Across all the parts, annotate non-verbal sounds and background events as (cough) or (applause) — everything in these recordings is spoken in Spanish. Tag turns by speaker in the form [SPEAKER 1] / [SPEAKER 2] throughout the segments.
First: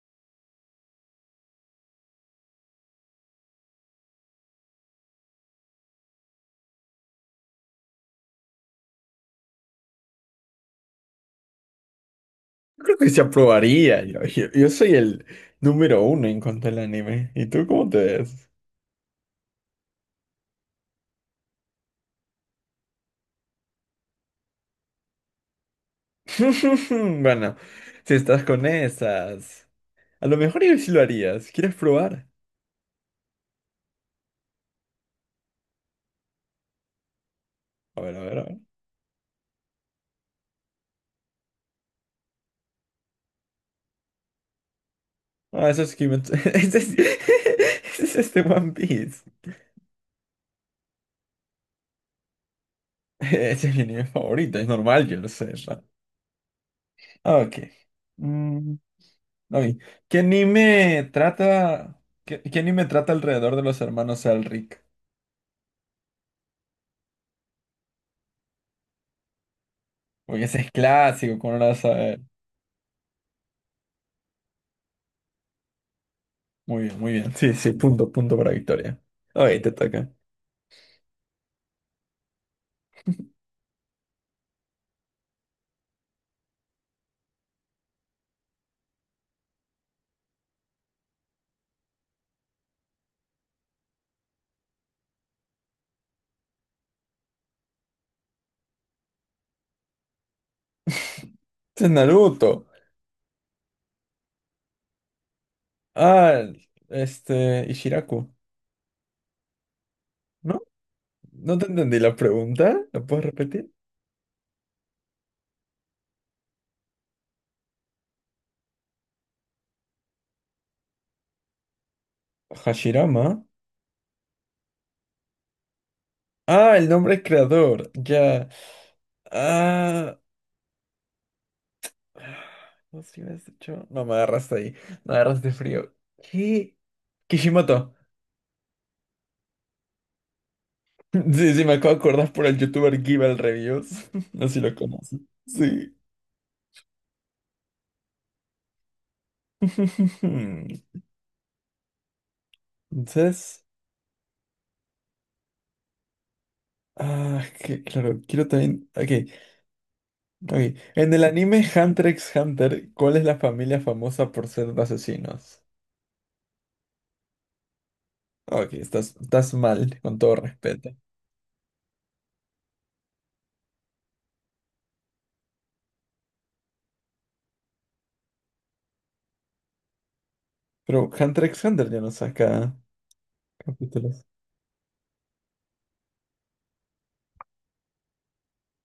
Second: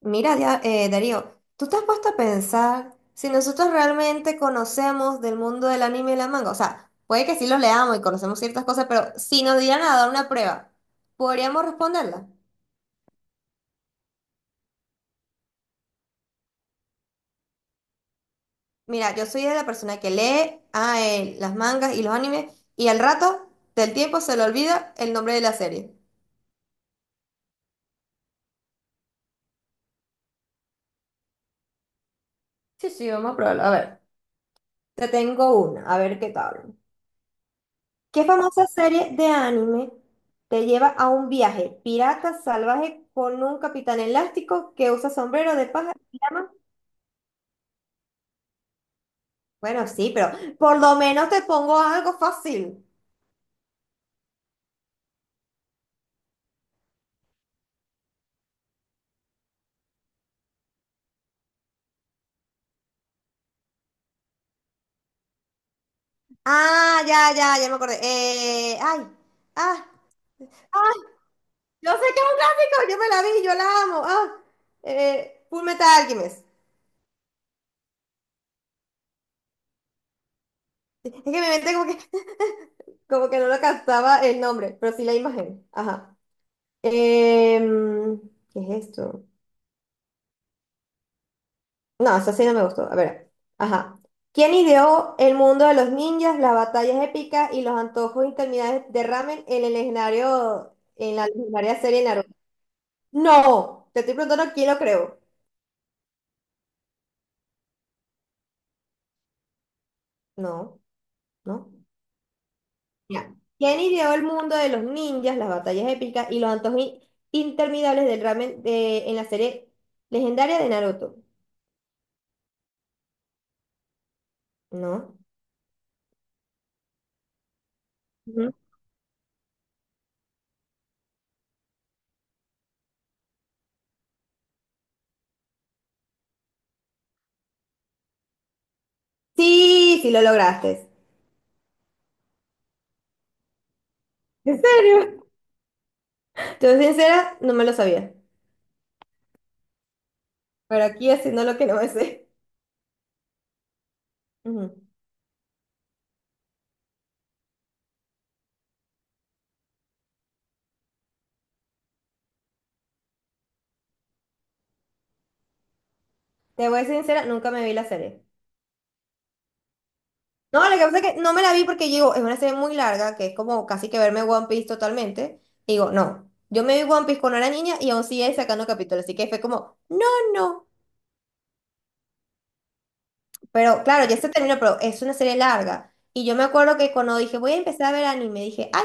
[SPEAKER 1] Mira, Darío, ¿tú te has puesto a pensar si nosotros realmente conocemos del mundo del anime y la manga? O sea, puede que sí los leamos y conocemos ciertas cosas, pero si nos dieran a dar una prueba, ¿podríamos responderla?
[SPEAKER 2] Yo creo que se aprobaría. Yo soy el número uno en cuanto al anime. ¿Y tú cómo te ves?
[SPEAKER 1] Mira, yo soy de la persona que lee las mangas y los animes y al rato del tiempo se le olvida el nombre de la serie.
[SPEAKER 2] (laughs) Bueno, si estás con esas, a lo mejor yo sí lo harías. ¿Quieres probar?
[SPEAKER 1] Sí, sí, vamos a probarlo. A ver, te tengo una, a ver qué tal.
[SPEAKER 2] A ver, a
[SPEAKER 1] ¿Qué
[SPEAKER 2] ver, a ver.
[SPEAKER 1] famosa serie de anime te lleva a un viaje pirata salvaje con un capitán elástico que usa sombrero de
[SPEAKER 2] Ah, eso
[SPEAKER 1] paja
[SPEAKER 2] es
[SPEAKER 1] y
[SPEAKER 2] Kimetsu. (laughs)
[SPEAKER 1] llama?
[SPEAKER 2] (laughs) Ese es este One Piece.
[SPEAKER 1] Bueno, sí, pero por lo menos te pongo algo fácil.
[SPEAKER 2] (laughs) Ese es mi anime favorito. Es normal, yo lo sé, ¿no? Ah, ok. Mm, ok. ¿Qué anime trata alrededor de los hermanos Elric?
[SPEAKER 1] Ah, ya, ya, ya me acordé. Ay, ah,
[SPEAKER 2] Porque ese es
[SPEAKER 1] ah,
[SPEAKER 2] clásico, ¿cómo no lo vas a
[SPEAKER 1] yo sé que
[SPEAKER 2] ver?
[SPEAKER 1] es un clásico, yo me la vi, yo la amo. Full Metal Alchemist.
[SPEAKER 2] Muy bien, muy bien. Sí, sí, punto para Victoria. Ok, te toca.
[SPEAKER 1] Es que mi mente como que no lo captaba el nombre, pero sí la imagen. Ajá. Em, ¿Qué es esto? No, esa sí no me gustó. A ver. Ajá. ¿Quién ideó el mundo de los ninjas, las batallas épicas y los antojos interminables de ramen en la legendaria
[SPEAKER 2] Este es
[SPEAKER 1] serie Naruto?
[SPEAKER 2] Naruto.
[SPEAKER 1] No, te estoy preguntando quién lo creó.
[SPEAKER 2] Ah, este, Ishiraku. ¿No?
[SPEAKER 1] No,
[SPEAKER 2] No te
[SPEAKER 1] no.
[SPEAKER 2] entendí la pregunta. ¿La puedes
[SPEAKER 1] Mira.
[SPEAKER 2] repetir?
[SPEAKER 1] ¿Quién ideó el mundo de los ninjas, las batallas épicas y los antojos interminables del ramen en la serie legendaria de Naruto?
[SPEAKER 2] Hashirama.
[SPEAKER 1] No.
[SPEAKER 2] Ah, el nombre creador. Ya.
[SPEAKER 1] Ujú.
[SPEAKER 2] Ah. No sé si me has dicho. No, me agarraste ahí. Me agarraste frío. ¿Qué? Kishimoto. (laughs)
[SPEAKER 1] Sí, sí lo lograste.
[SPEAKER 2] Sí, sí, me acabo de acordar por el youtuber Givel Reviews. (laughs) No sé si
[SPEAKER 1] ¿En
[SPEAKER 2] lo
[SPEAKER 1] serio?
[SPEAKER 2] conoces. Sí.
[SPEAKER 1] Te soy sincera, no me lo sabía.
[SPEAKER 2] (laughs)
[SPEAKER 1] Pero aquí haciendo lo que no me sé.
[SPEAKER 2] Entonces.
[SPEAKER 1] Ujú.
[SPEAKER 2] Ah, que claro, quiero también. Ok, ok. En el anime Hunter x Hunter, ¿cuál es la familia famosa por ser asesinos?
[SPEAKER 1] Te voy a ser sincera, nunca me vi la serie.
[SPEAKER 2] Ok, estás mal, con todo
[SPEAKER 1] No, lo que
[SPEAKER 2] respeto.
[SPEAKER 1] pasa es que no me la vi porque yo digo, es una serie muy larga, que es como casi que verme One Piece totalmente. Y digo, no, yo me vi One Piece cuando era niña y aún sigue sacando capítulos, así que fue como, no, no.
[SPEAKER 2] Pero Hunter x Hunter ya no saca
[SPEAKER 1] Pero claro, ya
[SPEAKER 2] capítulos.
[SPEAKER 1] se terminó, pero es una serie larga. Y yo me acuerdo que cuando dije, voy a empezar a ver anime, dije, ay,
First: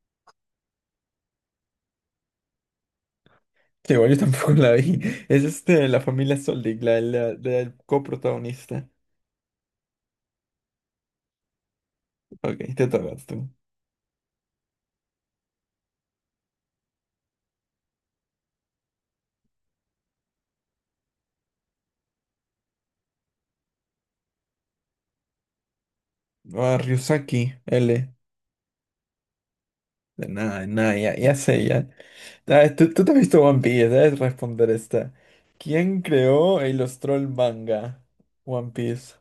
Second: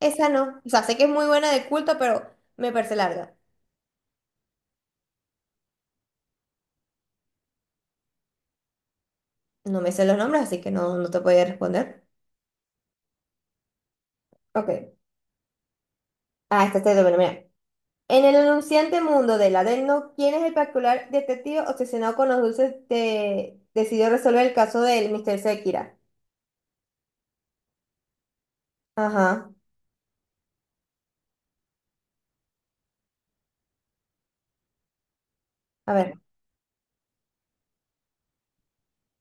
[SPEAKER 1] esa no. O sea, sé que es muy buena de culto, pero me parece larga.
[SPEAKER 2] Que igual yo tampoco (laughs) la vi. Es este, la familia Soldig, la del coprotagonista.
[SPEAKER 1] No me sé los nombres, así que no, no te podía responder.
[SPEAKER 2] Ok, te toca tú.
[SPEAKER 1] Ok. Ah, esta es de mira. En el anunciante mundo del Adelno, ¿quién es el particular detective obsesionado con los dulces de, decidió resolver el caso del mister Sekira?
[SPEAKER 2] Ah, Ryusaki, L.
[SPEAKER 1] Ajá.
[SPEAKER 2] De nada, ya, ya sé, ya. Ah, tú te has visto One Piece, debes responder esta.
[SPEAKER 1] A
[SPEAKER 2] ¿Quién
[SPEAKER 1] ver.
[SPEAKER 2] creó e ilustró el manga One Piece?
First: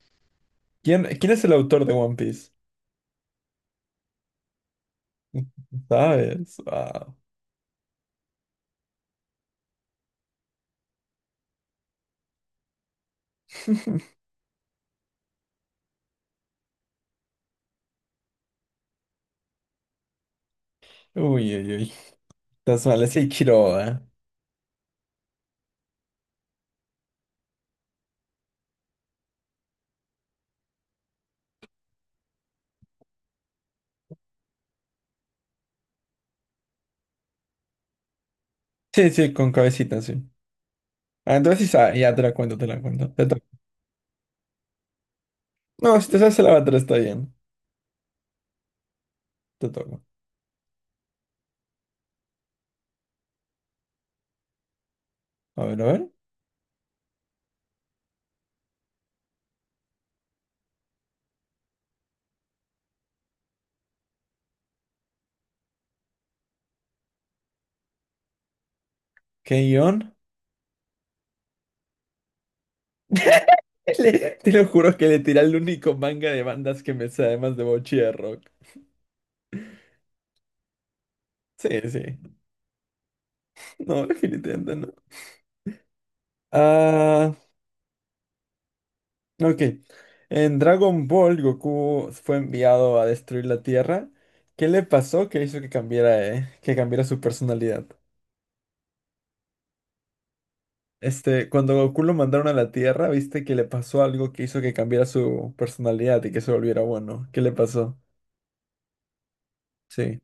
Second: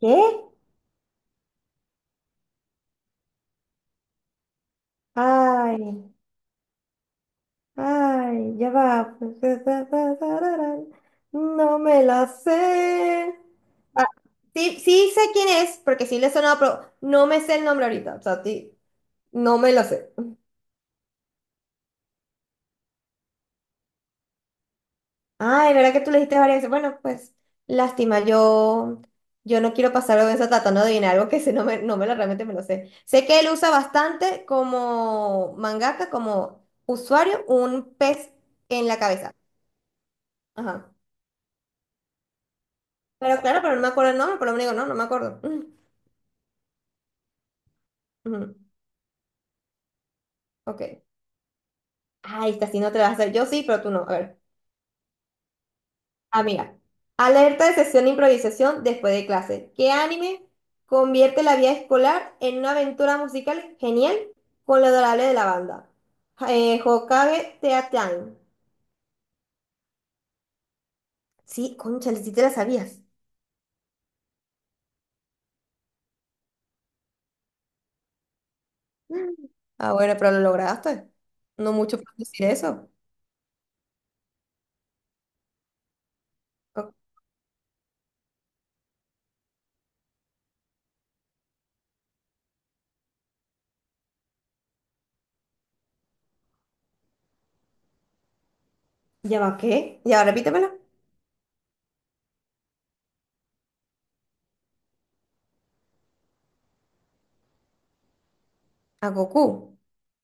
[SPEAKER 1] ¿Qué?
[SPEAKER 2] ¿Quién es el autor de One Piece?
[SPEAKER 1] Ay,
[SPEAKER 2] (laughs) ¿Sabes? Wow.
[SPEAKER 1] ay, ya va. No me la sé. Ah,
[SPEAKER 2] (laughs)
[SPEAKER 1] sí, sí sé quién es, porque sí le he sonado, pero no me sé el nombre ahorita. O sea, sí, no me lo sé.
[SPEAKER 2] Uy, uy, uy. Estás mal, es Ichiro, ¿eh?
[SPEAKER 1] Ay, ¿verdad que tú le dijiste varias veces? Bueno, pues, lástima, yo no quiero pasar vergüenza tratando de adivinar algo que sé, no me lo realmente me lo sé. Sé que él usa bastante como mangaka, como usuario, un pez en la
[SPEAKER 2] Sí,
[SPEAKER 1] cabeza.
[SPEAKER 2] sí, con cabecita, sí.
[SPEAKER 1] Ajá.
[SPEAKER 2] Ah, entonces sí sabe, ya te la cuento, te la cuento. Te
[SPEAKER 1] Pero
[SPEAKER 2] toca.
[SPEAKER 1] claro, pero no me acuerdo el nombre, por lo menos digo, no, no me acuerdo. Mm,
[SPEAKER 2] No, si te sabes el avatar está bien.
[SPEAKER 1] ujú,
[SPEAKER 2] Te toco.
[SPEAKER 1] ok. Ay, esta sí no te la vas a hacer. Yo sí, pero tú no. A ver.
[SPEAKER 2] A ver, a ver.
[SPEAKER 1] Amiga, alerta de sesión de improvisación después de clase. ¿Qué anime convierte la vida escolar en una aventura musical genial con lo adorable de la banda? Hokage Teatime.
[SPEAKER 2] ¿Qué guión?
[SPEAKER 1] Sí, concha, sí te la sabías.
[SPEAKER 2] (laughs) Le- te lo juro que le tiré el único manga de bandas que me sé, además de Bochierro.
[SPEAKER 1] Mm. Ah, bueno, pero lo lograste.
[SPEAKER 2] Sí,
[SPEAKER 1] No mucho por
[SPEAKER 2] sí.
[SPEAKER 1] decir eso.
[SPEAKER 2] No, (laughs) definitivamente no.
[SPEAKER 1] Co-
[SPEAKER 2] Ah, ok. En Dragon Ball, Goku fue enviado a destruir la Tierra. ¿Qué le pasó que hizo que cambiara su personalidad?
[SPEAKER 1] ¿Ya va qué? ¿Ya va, repítemelo?
[SPEAKER 2] Este, cuando Goku lo mandaron a la Tierra, viste que le pasó algo que hizo que cambiara su personalidad y que se volviera bueno. ¿Qué le pasó?
[SPEAKER 1] A Goku.
[SPEAKER 2] Sí.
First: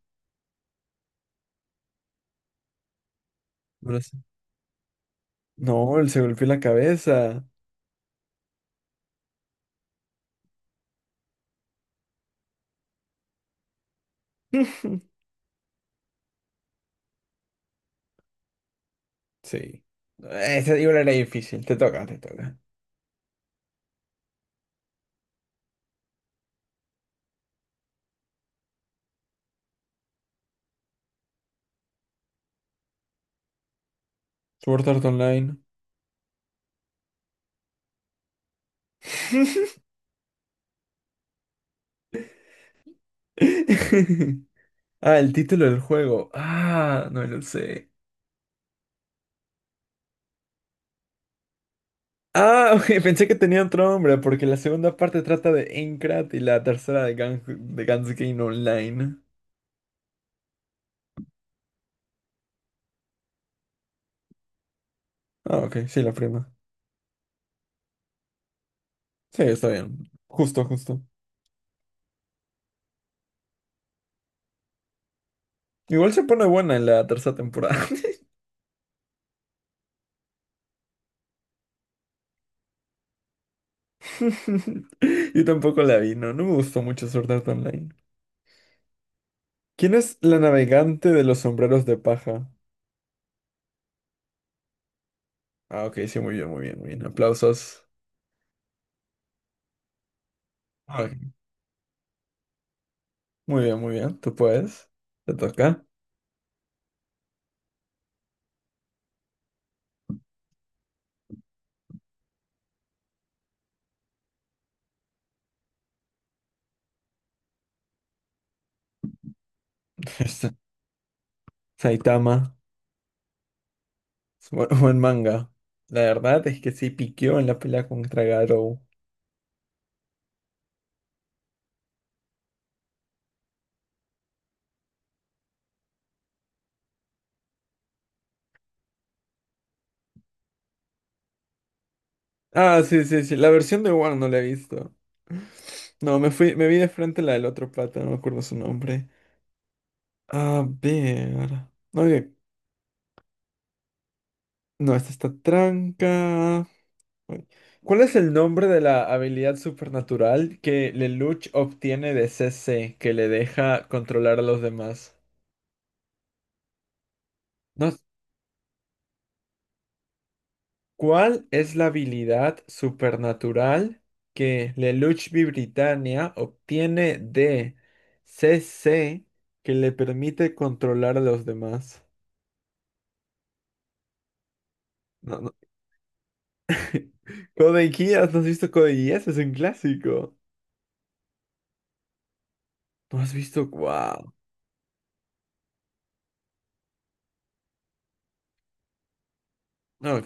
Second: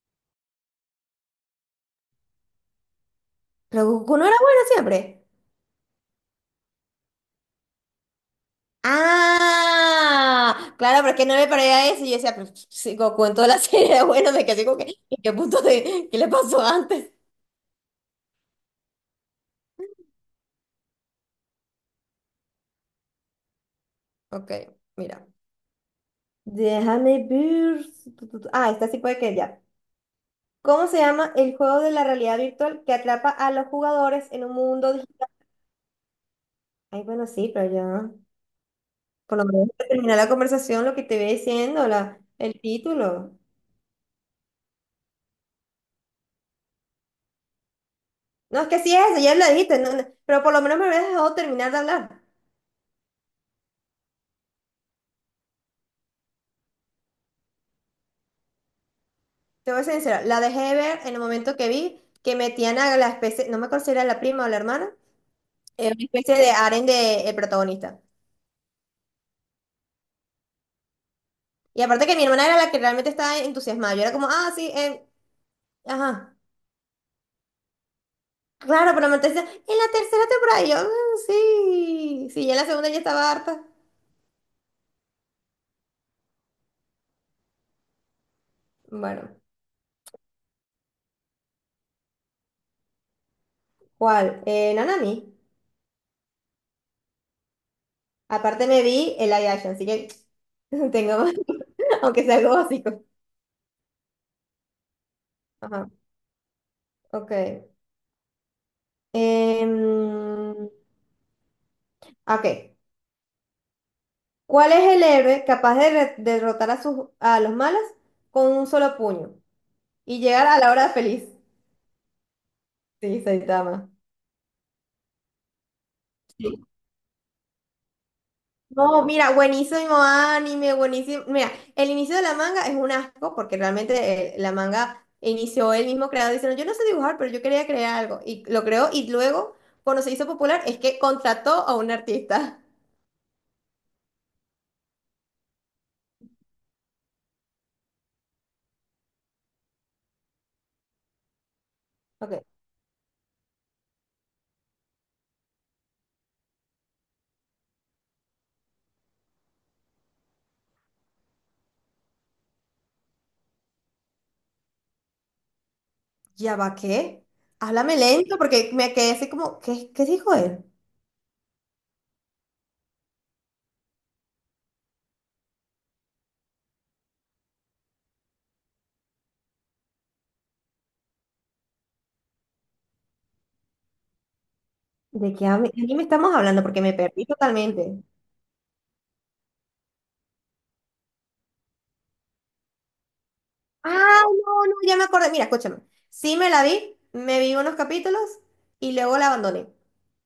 [SPEAKER 1] Pero
[SPEAKER 2] Ahora
[SPEAKER 1] Goku
[SPEAKER 2] sí.
[SPEAKER 1] no era bueno siempre.
[SPEAKER 2] No, él se golpeó la cabeza.
[SPEAKER 1] Ah, claro, porque no me parecía eso. Y yo decía, pues, sí, Goku en toda la serie, (laughs) bueno, me quedé como que, ¿en
[SPEAKER 2] (laughs)
[SPEAKER 1] qué qué le pasó antes?
[SPEAKER 2] Sí. Ese libro era difícil. Te toca, te toca.
[SPEAKER 1] Ok, mira. Déjame ver. Tu, tu, tu. Ah, esta sí puede que ya. ¿Cómo se llama el juego de la realidad virtual que atrapa a los jugadores en un
[SPEAKER 2] Sword
[SPEAKER 1] mundo
[SPEAKER 2] Art
[SPEAKER 1] digital?
[SPEAKER 2] Online.
[SPEAKER 1] Ay, bueno, sí, pero ya. Por lo menos
[SPEAKER 2] (laughs)
[SPEAKER 1] para terminar la conversación, lo que te voy diciendo, el título.
[SPEAKER 2] (laughs) Ah, el título del juego. Ah, no lo sé.
[SPEAKER 1] No, es que sí es, ya lo dijiste, no, no, pero por lo menos me habías dejado terminar de hablar.
[SPEAKER 2] Ah, (laughs) ok, pensé que tenía otro nombre porque la segunda parte trata de Aincrad y la tercera de Gang de Gans Game Online.
[SPEAKER 1] Te voy a ser sincera, la dejé de ver en el momento que vi que metían a la especie, no me acuerdo si era la prima o la hermana,
[SPEAKER 2] Ah, ok, sí,
[SPEAKER 1] una
[SPEAKER 2] la
[SPEAKER 1] especie de
[SPEAKER 2] prima.
[SPEAKER 1] harén del protagonista.
[SPEAKER 2] Sí, está bien. Justo, justo.
[SPEAKER 1] Y aparte que mi hermana era la que realmente estaba entusiasmada. Yo era como, ah, sí,
[SPEAKER 2] Igual se
[SPEAKER 1] ajá.
[SPEAKER 2] pone buena en la tercera temporada.
[SPEAKER 1] Claro, pero me decía, en la tercera temporada, y yo, "Mm, sí, sí, ya en la segunda ya estaba harta."
[SPEAKER 2] (laughs) Yo tampoco la vi, no, no me gustó mucho Sword Art Online.
[SPEAKER 1] Bueno,
[SPEAKER 2] ¿Quién es la navegante de los sombreros de paja?
[SPEAKER 1] ¿cuál? Nanami.
[SPEAKER 2] Ah, ok, sí, muy bien, muy bien, muy bien. Aplausos.
[SPEAKER 1] Aparte me vi el live action, así que (laughs)
[SPEAKER 2] Ah,
[SPEAKER 1] tengo,
[SPEAKER 2] ok.
[SPEAKER 1] (laughs) aunque sea algo básico.
[SPEAKER 2] Muy bien, muy bien. ¿Tú puedes? Te toca.
[SPEAKER 1] Ajá, ok. Em, ok. ¿Cuál es el héroe capaz de derrotar a los malos con un solo puño y llegar a
[SPEAKER 2] (laughs)
[SPEAKER 1] la hora feliz?
[SPEAKER 2] Saitama,
[SPEAKER 1] Sí, Saitama.
[SPEAKER 2] bu- buen (laughs) manga. La verdad es que sí piqueó en la pelea contra Garou.
[SPEAKER 1] No, mira, buenísimo anime, buenísimo. Mira, el inicio de la manga es un asco porque realmente la manga inició el mismo creador diciendo, yo no sé dibujar, pero yo quería crear algo. Y lo creó y luego, cuando se hizo popular, es que contrató a un artista.
[SPEAKER 2] Ah, sí, sí, sí. La versión de Wang no la he visto. No, me fui, me vi de frente la del otro pata, no me acuerdo su nombre. A ver. No, oye,
[SPEAKER 1] Ok.
[SPEAKER 2] no, esta está tranca. Uy. ¿Cuál es el nombre de la habilidad supernatural que Lelouch obtiene de C C que le deja controlar a los demás?
[SPEAKER 1] ¿Ya va qué?
[SPEAKER 2] No.
[SPEAKER 1] Háblame lento porque me quedé así como, ¿qué dijo él?
[SPEAKER 2] ¿Cuál es la habilidad supernatural que Lelouch Britannia obtiene de C C que le permite controlar a los demás?
[SPEAKER 1] ¿De
[SPEAKER 2] No,
[SPEAKER 1] qué
[SPEAKER 2] no.
[SPEAKER 1] me estamos hablando? Porque me perdí
[SPEAKER 2] (laughs) Code
[SPEAKER 1] totalmente.
[SPEAKER 2] Geass, ¿no has visto Code Geass? Es un clásico. ¿No has visto?
[SPEAKER 1] Ah,
[SPEAKER 2] ¡Wow!
[SPEAKER 1] no, no, ya me acordé. Mira, escúchame. Sí me la vi, me vi unos capítulos y luego la abandoné.
[SPEAKER 2] No,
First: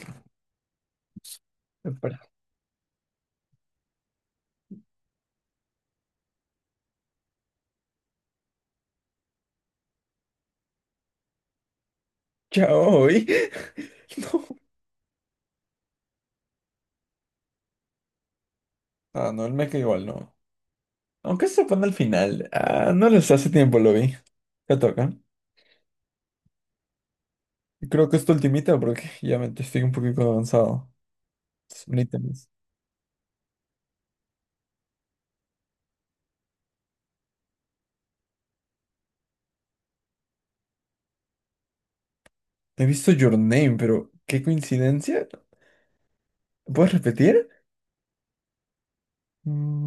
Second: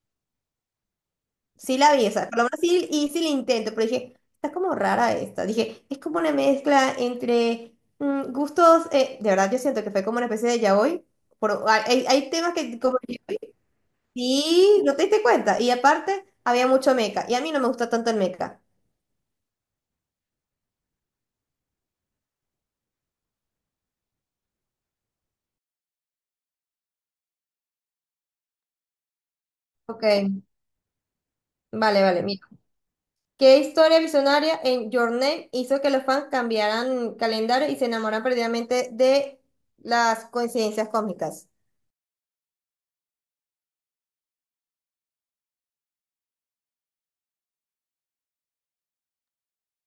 [SPEAKER 1] Sí la vi, o
[SPEAKER 2] espera.
[SPEAKER 1] sea, por lo menos sí hice el intento, pero dije, está como rara esta. Dije, es como una mezcla entre gustos, de verdad yo siento que fue como una especie de yaoi. Hay temas que como
[SPEAKER 2] Chao, ¿y?
[SPEAKER 1] yaoi,
[SPEAKER 2] (laughs) no.
[SPEAKER 1] sí, no te diste cuenta. Y aparte, había mucho Meca y a mí no me gusta tanto el Meca.
[SPEAKER 2] Ah, no, el mecha igual no. Aunque se pone al final. Ah, no les hace tiempo lo vi. Te toca. Creo que es tu ultimita porque ya me estoy un
[SPEAKER 1] Ok,
[SPEAKER 2] poquito avanzado.
[SPEAKER 1] vale, vale, mira.
[SPEAKER 2] Britannies.
[SPEAKER 1] ¿Qué historia visionaria en Your Name hizo que los fans cambiaran calendario y se enamoraran perdidamente de las coincidencias cósmicas?
[SPEAKER 2] He visto Your Name, pero qué coincidencia. ¿Puedes repetir?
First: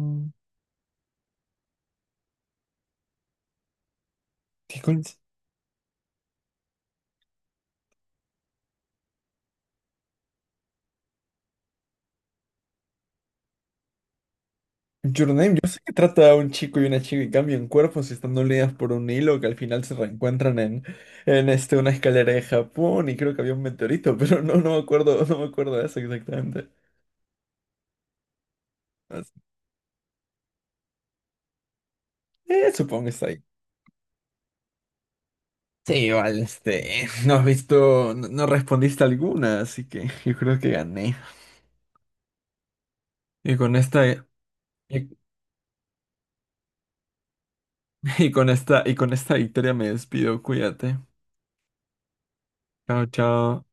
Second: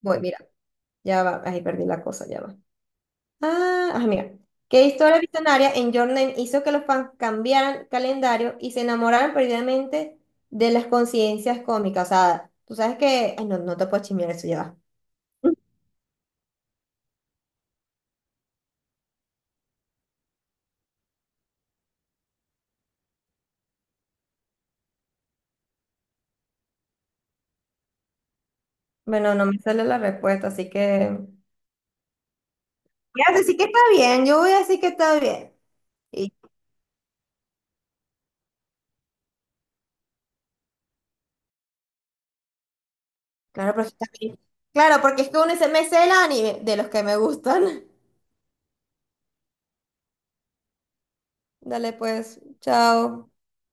[SPEAKER 1] Mira, ya va, ahí perdí la cosa, ya va. Mira.
[SPEAKER 2] ¿qué
[SPEAKER 1] ¿Qué
[SPEAKER 2] coinc-
[SPEAKER 1] historia visionaria en Your Name hizo que los fans cambiaran calendario y se enamoraran perdidamente de las coincidencias cómicas? O sea, tú sabes que. Ay, no, no te puedo chismear eso, ya va.
[SPEAKER 2] Your Name, yo sé que trata a un chico y una chica y cambian cuerpos y están unidas por un hilo que al final se reencuentran en este, una escalera de Japón y creo que había un meteorito, (laughs) pero no, no me acuerdo, no me acuerdo de eso exactamente. As-
[SPEAKER 1] Bueno, no me sale la respuesta, así que.
[SPEAKER 2] eh, supongo que
[SPEAKER 1] Voy
[SPEAKER 2] está
[SPEAKER 1] a
[SPEAKER 2] ahí.
[SPEAKER 1] decir que está bien, yo voy a decir que está bien.
[SPEAKER 2] Sí, igual, este, (laughs) no has visto, no, no respondiste alguna, así que (laughs) yo creo que gané. Y
[SPEAKER 1] Claro,
[SPEAKER 2] con
[SPEAKER 1] porque
[SPEAKER 2] esta, y,
[SPEAKER 1] también. Claro, porque es que uno dice, me sé el anime de los que me gustan. (laughs)
[SPEAKER 2] (laughs) y con esta, y con esta victoria me despido. Cuídate.
[SPEAKER 1] Dale pues,
[SPEAKER 2] Chao,
[SPEAKER 1] chao.
[SPEAKER 2] chao.